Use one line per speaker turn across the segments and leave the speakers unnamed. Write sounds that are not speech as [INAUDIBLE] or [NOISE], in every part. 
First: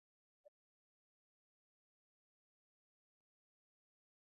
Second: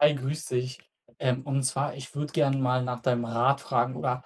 Hi, grüß dich. Und zwar, ich würde gerne mal nach deinem Rat fragen oder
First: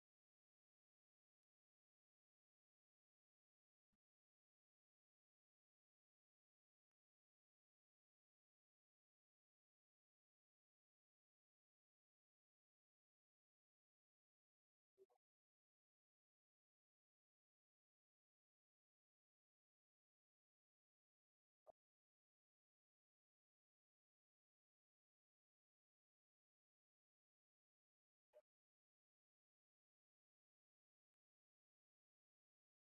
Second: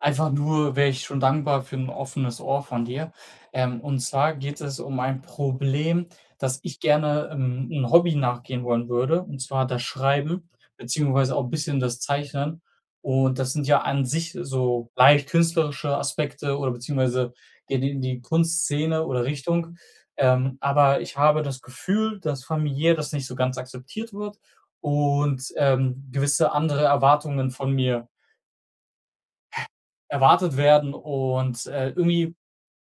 einfach nur wäre ich schon dankbar für ein offenes Ohr von dir. Und zwar geht es um ein Problem, dass ich gerne, 'n Hobby nachgehen wollen würde, und zwar das Schreiben beziehungsweise auch ein bisschen das Zeichnen. Und das sind ja an sich so leicht künstlerische Aspekte oder beziehungsweise gehen in die Kunstszene oder Richtung. Aber ich habe das Gefühl, dass familiär das nicht so ganz akzeptiert wird und, gewisse andere Erwartungen von mir erwartet werden und, irgendwie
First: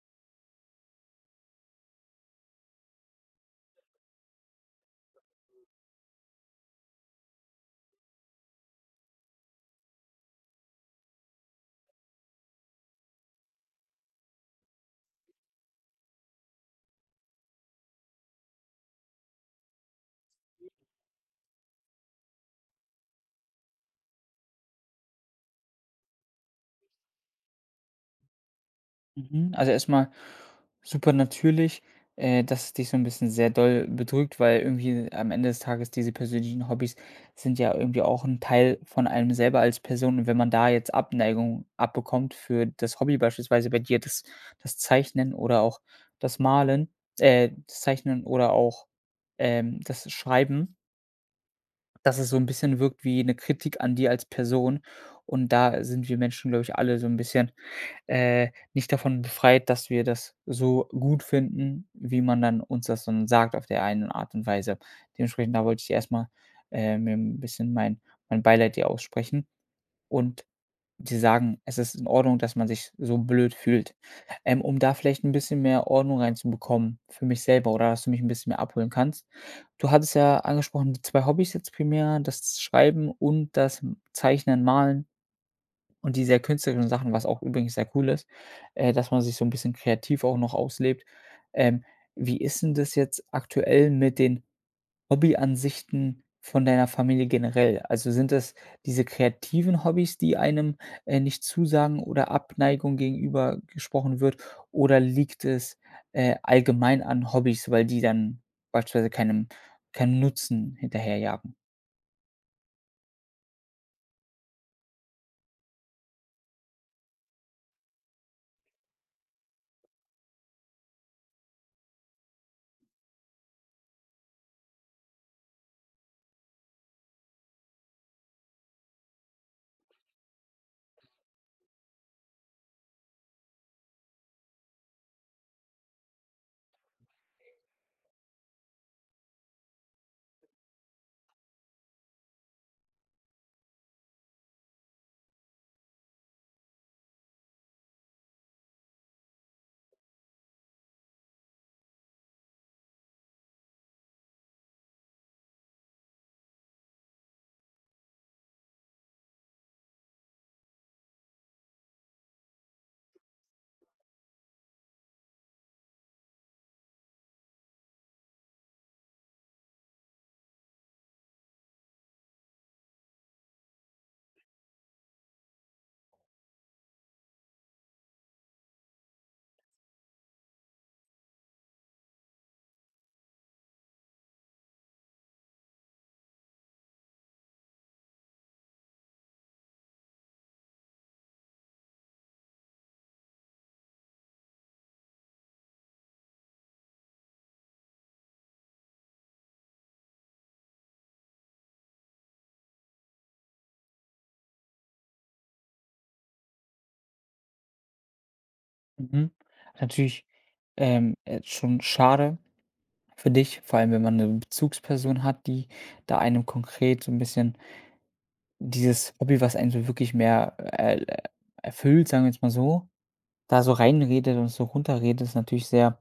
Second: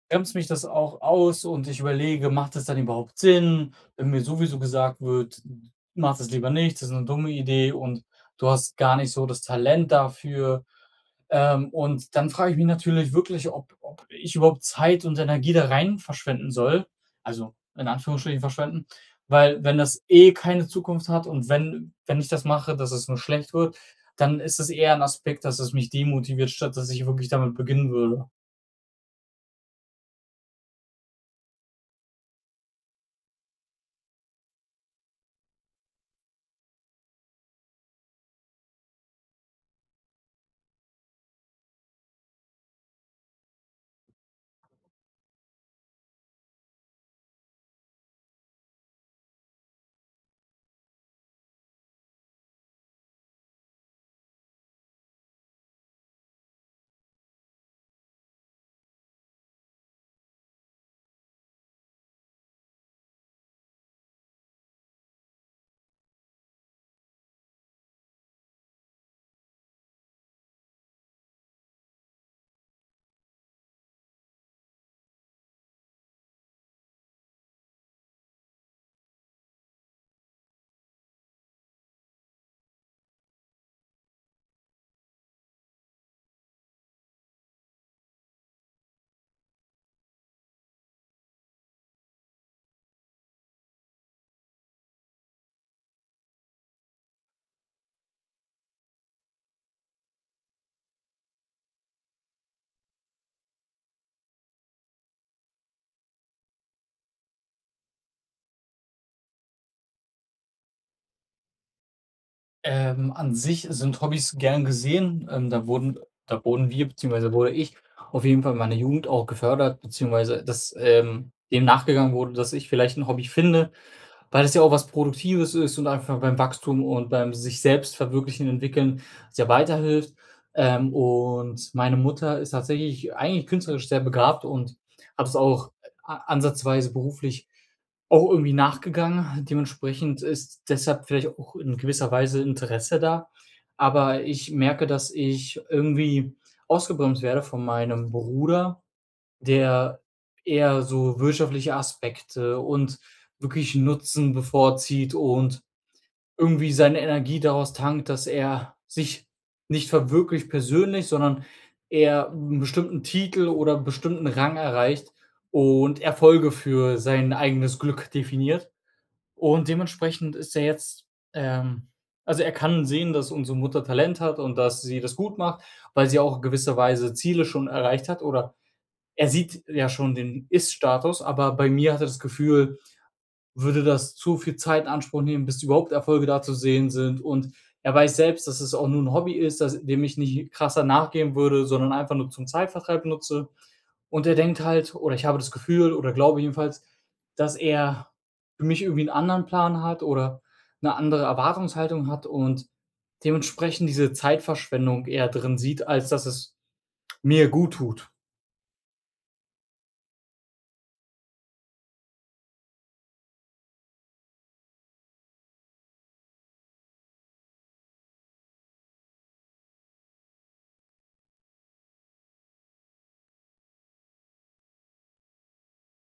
bremst mich das auch aus und ich überlege, macht das dann überhaupt Sinn, wenn mir sowieso gesagt wird: „Mach das lieber nicht, das ist eine dumme Idee und du hast gar nicht so das Talent dafür.“ Und dann frage ich mich natürlich wirklich, ob ich überhaupt Zeit und Energie da rein verschwenden soll, also in Anführungsstrichen verschwenden, weil wenn das eh keine Zukunft hat und wenn ich das mache, dass es nur schlecht wird, dann ist es eher ein Aspekt, dass es mich demotiviert, statt dass ich wirklich damit beginnen würde.
Mhm. Also erstmal super natürlich, dass es dich so ein bisschen sehr doll bedrückt, weil irgendwie am Ende des Tages diese persönlichen Hobbys sind ja irgendwie auch ein Teil von einem selber als Person. Und wenn man da jetzt Abneigung abbekommt für das Hobby, beispielsweise bei dir das Zeichnen oder auch das Malen, das Zeichnen oder auch, das Schreiben, dass es so ein bisschen wirkt wie eine Kritik an dir als Person. Und da sind wir Menschen, glaube ich, alle so ein bisschen nicht davon befreit, dass wir das so gut finden, wie man dann uns das dann sagt auf der einen Art und Weise. Dementsprechend, da wollte ich erstmal mir ein bisschen mein Beileid dir aussprechen und dir sagen, es ist in Ordnung, dass man sich so blöd fühlt. Um da vielleicht ein bisschen mehr Ordnung reinzubekommen für mich selber oder dass du mich ein bisschen mehr abholen kannst. Du hattest ja angesprochen, die 2 Hobbys jetzt primär, das Schreiben und das Zeichnen, Malen und die sehr künstlerischen Sachen, was auch übrigens sehr cool ist, dass man sich so ein bisschen kreativ auch noch auslebt. Ähm, wie ist denn das jetzt aktuell mit den Hobbyansichten von deiner Familie generell? Also, sind das diese kreativen Hobbys, die einem, nicht zusagen oder Abneigung gegenüber gesprochen wird, oder liegt es, allgemein an Hobbys, weil die dann beispielsweise keinem Nutzen hinterherjagen?
An sich sind Hobbys gern gesehen. Da wurden wir beziehungsweise wurde ich auf jeden Fall in meiner Jugend auch gefördert, beziehungsweise dass, dem nachgegangen wurde, dass ich vielleicht ein Hobby finde, weil das ja auch was Produktives ist und einfach beim Wachstum und beim sich selbst verwirklichen, entwickeln sehr weiterhilft. Und meine Mutter ist tatsächlich eigentlich künstlerisch sehr begabt und hat es auch ansatzweise beruflich auch irgendwie nachgegangen. Dementsprechend ist deshalb vielleicht auch in gewisser Weise Interesse da. Aber ich merke, dass ich irgendwie ausgebremst werde von meinem Bruder, der eher so wirtschaftliche Aspekte und wirklich Nutzen bevorzieht und irgendwie seine Energie daraus tankt, dass er sich nicht verwirklicht persönlich, sondern er 'n bestimmten Titel oder 'n bestimmten Rang erreicht und Erfolge für sein eigenes Glück definiert. Und dementsprechend ist er jetzt, ähm also, er kann sehen, dass unsere Mutter Talent hat und dass sie das gut macht, weil sie auch in gewisser Weise Ziele schon erreicht hat oder er sieht ja schon den Ist-Status, aber bei mir hat er das Gefühl, würde das zu viel Zeit in Anspruch nehmen, bis überhaupt Erfolge da zu sehen sind. Und er weiß selbst, dass es auch nur ein Hobby ist, dass, dem ich nicht krasser nachgehen würde, sondern einfach nur zum Zeitvertreib nutze. Und er denkt halt, oder ich habe das Gefühl, oder glaube jedenfalls, dass er für mich irgendwie einen anderen Plan hat oder eine andere Erwartungshaltung hat und dementsprechend diese Zeitverschwendung eher drin sieht, als dass es mir gut tut.
Mhm. Natürlich, schon schade. Für dich, vor allem wenn man eine Bezugsperson hat, die da einem konkret so ein bisschen dieses Hobby, was einen so wirklich mehr, erfüllt, sagen wir jetzt mal so, da so reinredet und so runterredet, ist natürlich sehr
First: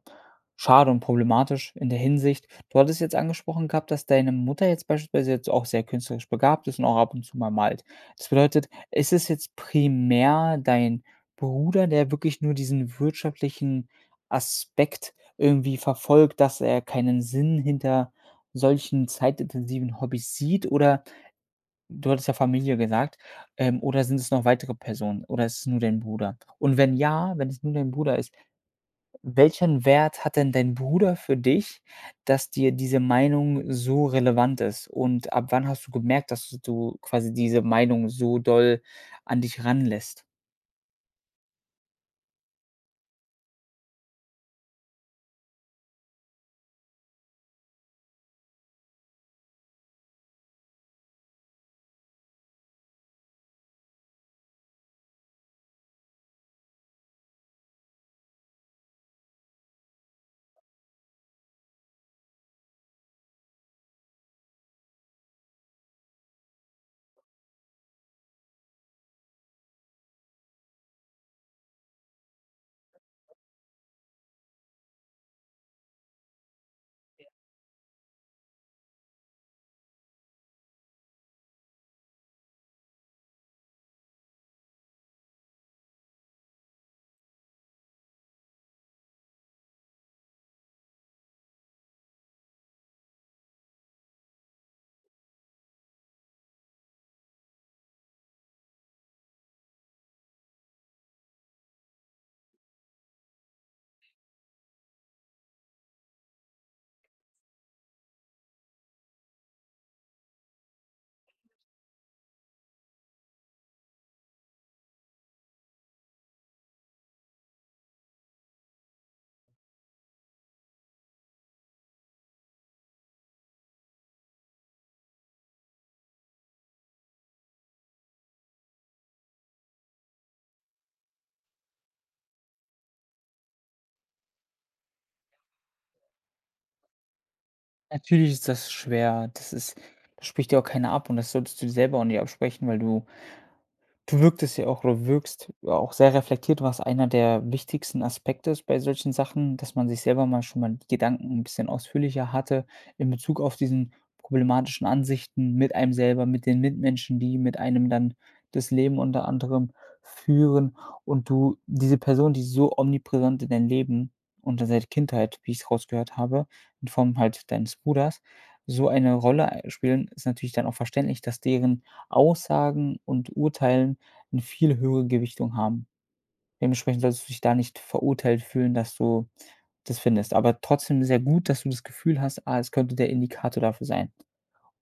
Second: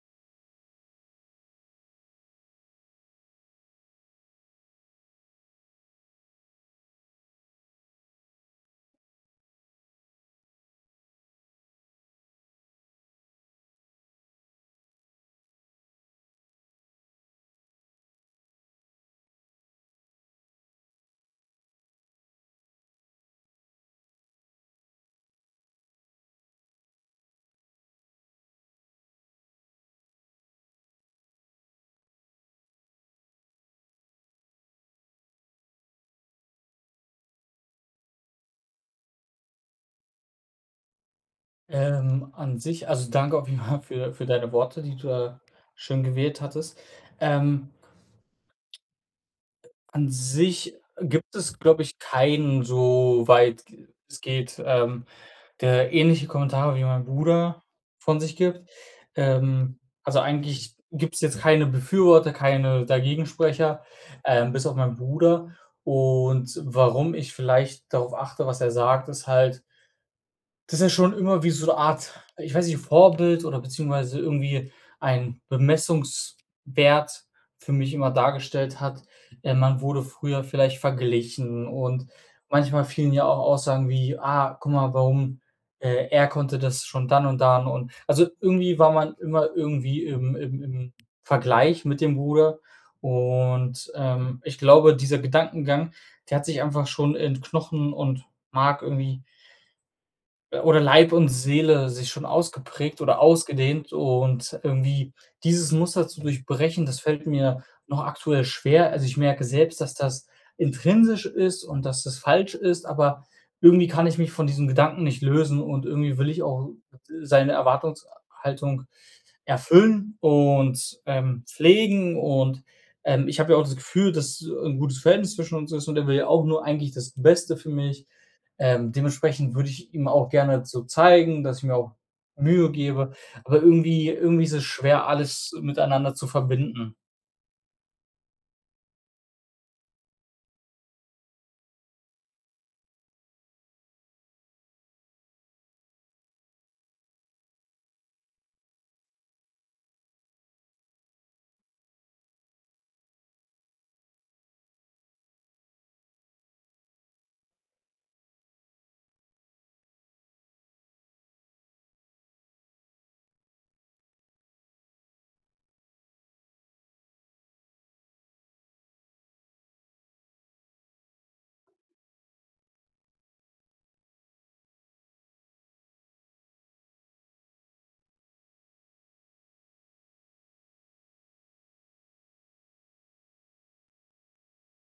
schade und problematisch in der Hinsicht. Du hattest jetzt angesprochen gehabt, dass deine Mutter jetzt beispielsweise jetzt auch sehr künstlerisch begabt ist und auch ab und zu mal malt. Das bedeutet, ist es jetzt primär dein Bruder, der wirklich nur diesen wirtschaftlichen Aspekt irgendwie verfolgt, dass er keinen Sinn hinter solchen zeitintensiven Hobbys sieht? Oder du hattest ja Familie gesagt, oder sind es noch weitere Personen oder ist es nur dein Bruder? Und wenn ja, wenn es nur dein Bruder ist, welchen Wert hat denn dein Bruder für dich, dass dir diese Meinung so relevant ist? Und ab wann hast du gemerkt, dass du quasi diese Meinung so doll an dich ranlässt?
An sich also, danke auf jeden Fall für deine Worte, die du da schön gewählt hattest. Ähm, an sich gibt es, glaube ich, keinen so weit es geht, der ähnliche Kommentare wie mein Bruder von sich gibt. Also, eigentlich gibt es jetzt keine Befürworter, keine Dagegensprecher, bis auf meinen Bruder. Und warum ich vielleicht darauf achte, was er sagt, ist halt das ist ja schon immer wie so eine Art, ich weiß nicht, Vorbild oder beziehungsweise irgendwie ein Bemessungswert für mich immer dargestellt hat. Man wurde früher vielleicht verglichen und manchmal fielen ja auch Aussagen wie: „Ah, guck mal, warum, er konnte das schon dann und dann“ und also, irgendwie war man immer irgendwie im Vergleich mit dem Bruder und, ich glaube, dieser Gedankengang, der hat sich einfach schon in Knochen und Mark irgendwie oder Leib und Seele sich schon ausgeprägt oder ausgedehnt und irgendwie dieses Muster zu durchbrechen, das fällt mir noch aktuell schwer. Also, ich merke selbst, dass das intrinsisch ist und dass das falsch ist, aber irgendwie kann ich mich von diesem Gedanken nicht lösen und irgendwie will ich auch seine Erwartungshaltung erfüllen und, pflegen und, ich habe ja auch das Gefühl, dass ein gutes Verhältnis zwischen uns ist und er will ja auch nur eigentlich das Beste für mich. Dementsprechend würde ich ihm auch gerne so zeigen, dass ich mir auch Mühe gebe, aber irgendwie ist es schwer, alles miteinander zu verbinden.
Natürlich ist das schwer. Das spricht dir auch keiner ab, und das solltest du dir selber auch nicht absprechen, weil du wirktest ja auch oder wirkst ja auch sehr reflektiert, was einer der wichtigsten Aspekte ist bei solchen Sachen, dass man sich selber mal schon mal die Gedanken ein bisschen ausführlicher hatte in Bezug auf diesen problematischen Ansichten mit einem selber, mit den Mitmenschen, die mit einem dann das Leben unter anderem führen, und du diese Person, die so omnipräsent in dein Leben und dann seit Kindheit, wie ich es rausgehört habe, in Form halt deines Bruders, so eine Rolle spielen, ist natürlich dann auch verständlich, dass deren Aussagen und Urteilen 'ne viel höhere Gewichtung haben. Dementsprechend sollst du dich da nicht verurteilt fühlen, dass du das findest. Aber trotzdem sehr gut, dass du das Gefühl hast: „Ah, es könnte der Indikator dafür sein.“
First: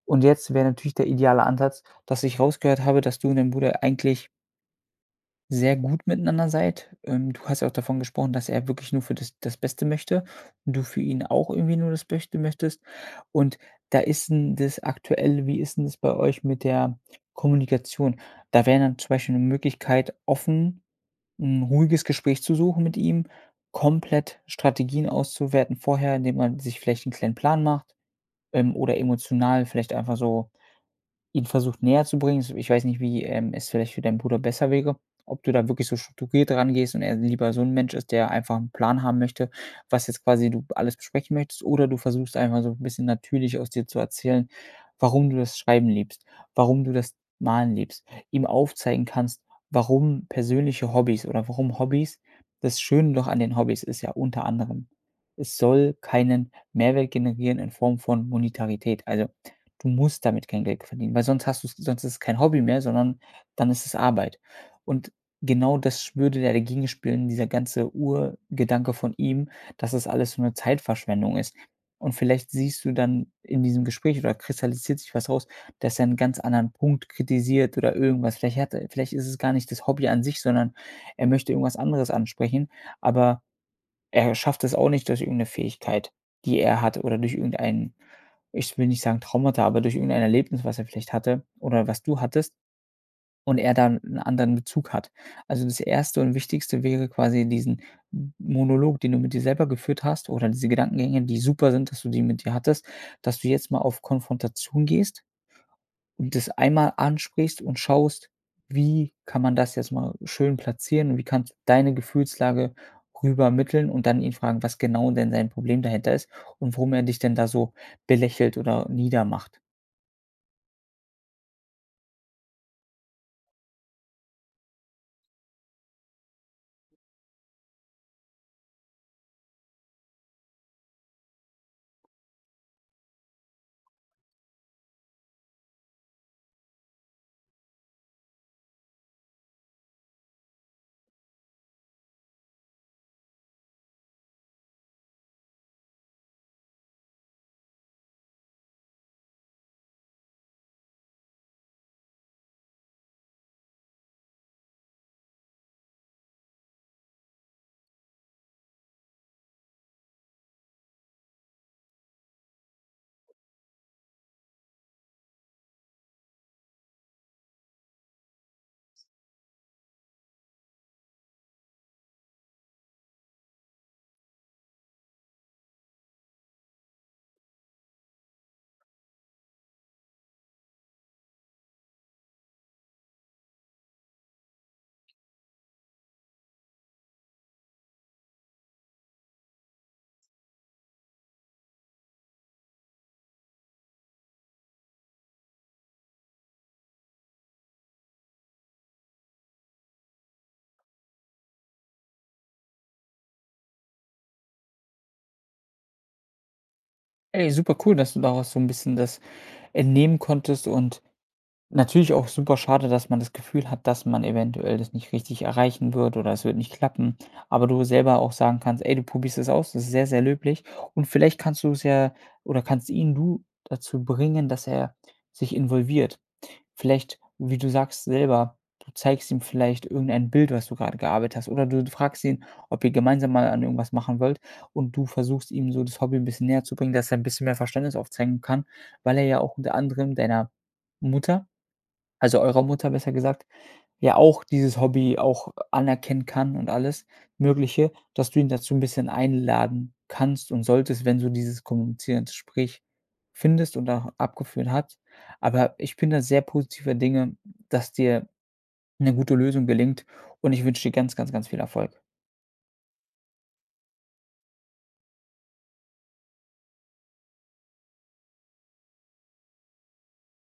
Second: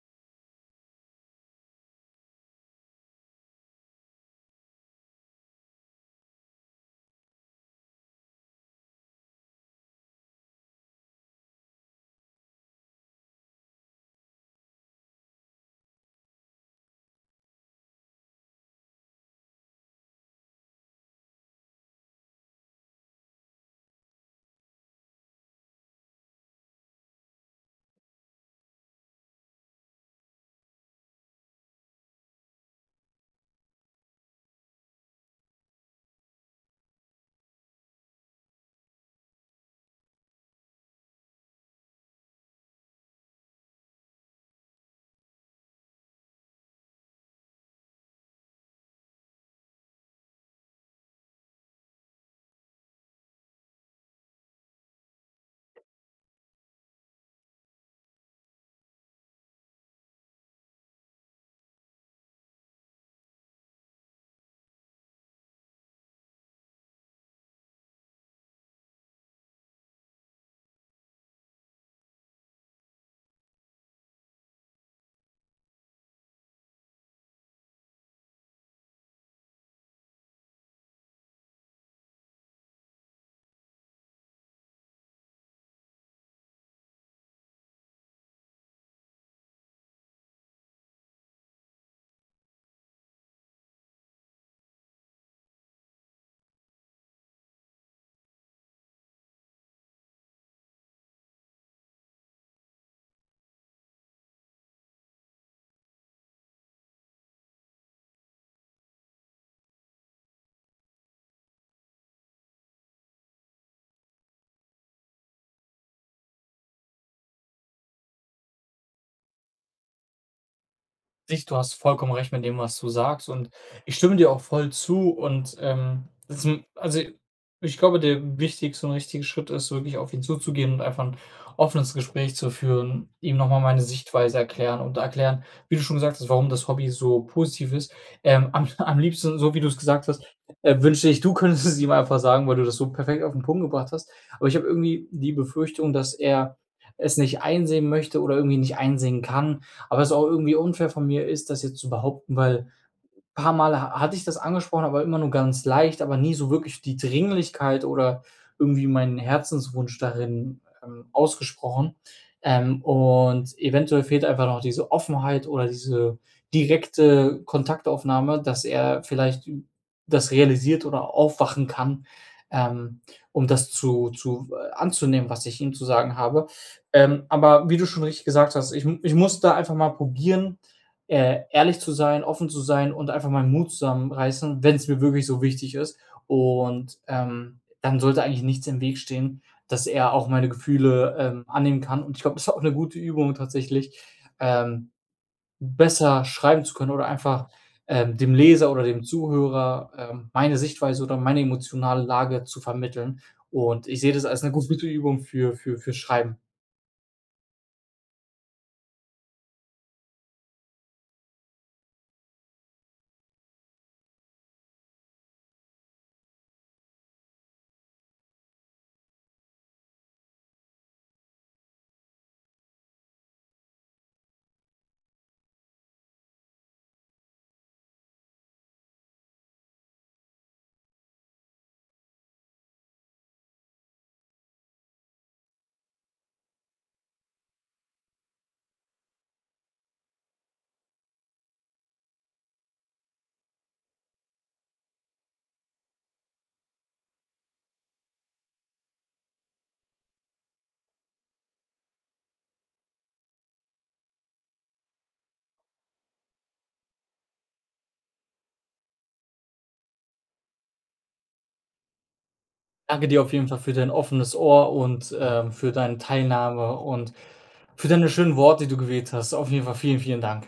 Und jetzt wäre natürlich der ideale Ansatz, dass ich rausgehört habe, dass du und dein Bruder eigentlich sehr gut miteinander seid. Du hast ja auch davon gesprochen, dass er wirklich nur für das Beste möchte und du für ihn auch irgendwie nur das Beste möchtest. Und da ist 'n das aktuell, wie ist 'n das bei euch mit der Kommunikation? Da wäre dann zum Beispiel 'ne Möglichkeit offen, ein ruhiges Gespräch zu suchen mit ihm, komplett Strategien auszuwerten vorher, indem man sich vielleicht einen kleinen Plan macht, oder emotional vielleicht einfach so ihn versucht näher zu bringen. Ich weiß nicht, wie, es vielleicht für deinen Bruder besser wäre, ob du da wirklich so strukturiert rangehst und er lieber so ein Mensch ist, der einfach einen Plan haben möchte, was jetzt quasi du alles besprechen möchtest, oder du versuchst einfach so ein bisschen natürlich aus dir zu erzählen, warum du das Schreiben liebst, warum du das Malen liebst, ihm aufzeigen kannst, warum persönliche Hobbys oder warum Hobbys, das Schöne doch an den Hobbys ist ja unter anderem, es soll keinen Mehrwert generieren in Form von Monetarität. Also du musst damit kein Geld verdienen, weil sonst hast du, sonst ist es kein Hobby mehr, sondern dann ist es Arbeit. Und genau das würde ja dagegen spielen, dieser ganze Urgedanke von ihm, dass das alles so 'ne Zeitverschwendung ist. Und vielleicht siehst du dann in diesem Gespräch oder kristallisiert sich was raus, dass er 'n ganz anderen Punkt kritisiert oder irgendwas. Vielleicht hat er, vielleicht ist es gar nicht das Hobby an sich, sondern er möchte irgendwas anderes ansprechen, aber er schafft es auch nicht durch irgendeine Fähigkeit, die er hat oder durch irgendein, ich will nicht sagen Traumata, aber durch irgendein Erlebnis, was er vielleicht hatte oder was du hattest, und er dann einen anderen Bezug hat. Also, das Erste und Wichtigste wäre quasi diesen Monolog, den du mit dir selber geführt hast oder diese Gedankengänge, die super sind, dass du die mit dir hattest, dass du jetzt mal auf Konfrontation gehst und das einmal ansprichst und schaust, wie kann man das jetzt mal schön platzieren und wie kannst du deine Gefühlslage rübermitteln und dann ihn fragen, was genau denn sein Problem dahinter ist und warum er dich denn da so belächelt oder niedermacht.
Dich, du hast vollkommen recht mit dem, was du sagst und ich stimme dir auch voll zu und, das m also, ich glaube, der wichtigste und richtige Schritt ist, wirklich auf ihn zuzugehen und einfach ein offenes Gespräch zu führen, ihm noch mal meine Sichtweise erklären und erklären, wie du schon gesagt hast, warum das Hobby so positiv ist. Am [LAUGHS] am liebsten, so wie du es gesagt hast, wünschte ich, du [LAUGHS] könntest es ihm einfach sagen, weil du das so perfekt auf den Punkt gebracht hast. Aber ich habe irgendwie die Befürchtung, dass er es nicht einsehen möchte oder irgendwie nicht einsehen kann, aber es auch irgendwie unfair von mir ist, das jetzt zu behaupten, weil Paar Mal ha hatte ich das angesprochen, aber immer nur ganz leicht, aber nie so wirklich die Dringlichkeit oder irgendwie meinen Herzenswunsch darin, ausgesprochen. Und eventuell fehlt einfach noch diese Offenheit oder diese direkte Kontaktaufnahme, dass er vielleicht das realisiert oder aufwachen kann, ähm, um das zu anzunehmen, was ich ihm zu sagen habe. Aber wie du schon richtig gesagt hast, ich muss da einfach mal probieren, ehrlich zu sein, offen zu sein und einfach meinen Mut zusammenreißen, wenn es mir wirklich so wichtig ist. Und, dann sollte eigentlich nichts im Weg stehen, dass er auch meine Gefühle, annehmen kann. Und ich glaube, das ist auch eine gute Übung tatsächlich, ähm, besser schreiben zu können oder einfach, dem Leser oder dem Zuhörer, meine Sichtweise oder meine emotionale Lage zu vermitteln. Und ich sehe das als eine gute Übung für Schreiben.
Ey, super cool, dass du daraus so ein bisschen das entnehmen konntest, und natürlich auch super schade, dass man das Gefühl hat, dass man eventuell das nicht richtig erreichen wird oder es wird nicht klappen. Aber du selber auch sagen kannst: „Ey, du probierst es aus.“ Das ist sehr, sehr löblich. Und vielleicht kannst du es ja oder kannst ihn du dazu bringen, dass er sich involviert. Vielleicht, wie du sagst selber, du zeigst ihm vielleicht irgendein Bild, was du gerade gearbeitet hast, oder du fragst ihn, ob ihr gemeinsam mal an irgendwas machen wollt, und du versuchst ihm so das Hobby ein bisschen näherzubringen, dass er ein bisschen mehr Verständnis aufzeigen kann, weil er ja auch unter anderem deiner Mutter, also eurer Mutter besser gesagt, ja auch dieses Hobby auch anerkennen kann und alles Mögliche, dass du ihn dazu ein bisschen einladen kannst und solltest, wenn du dieses kommunizierende Gespräch findest und auch abgeführt hat. Aber ich bin da sehr positiver Dinge, dass dir eine gute Lösung gelingt und ich wünsche dir ganz, ganz, ganz viel Erfolg.
Danke dir auf jeden Fall für dein offenes Ohr und, für deine Teilnahme und für deine schönen Worte, die du gewählt hast. Auf jeden Fall vielen, vielen Dank.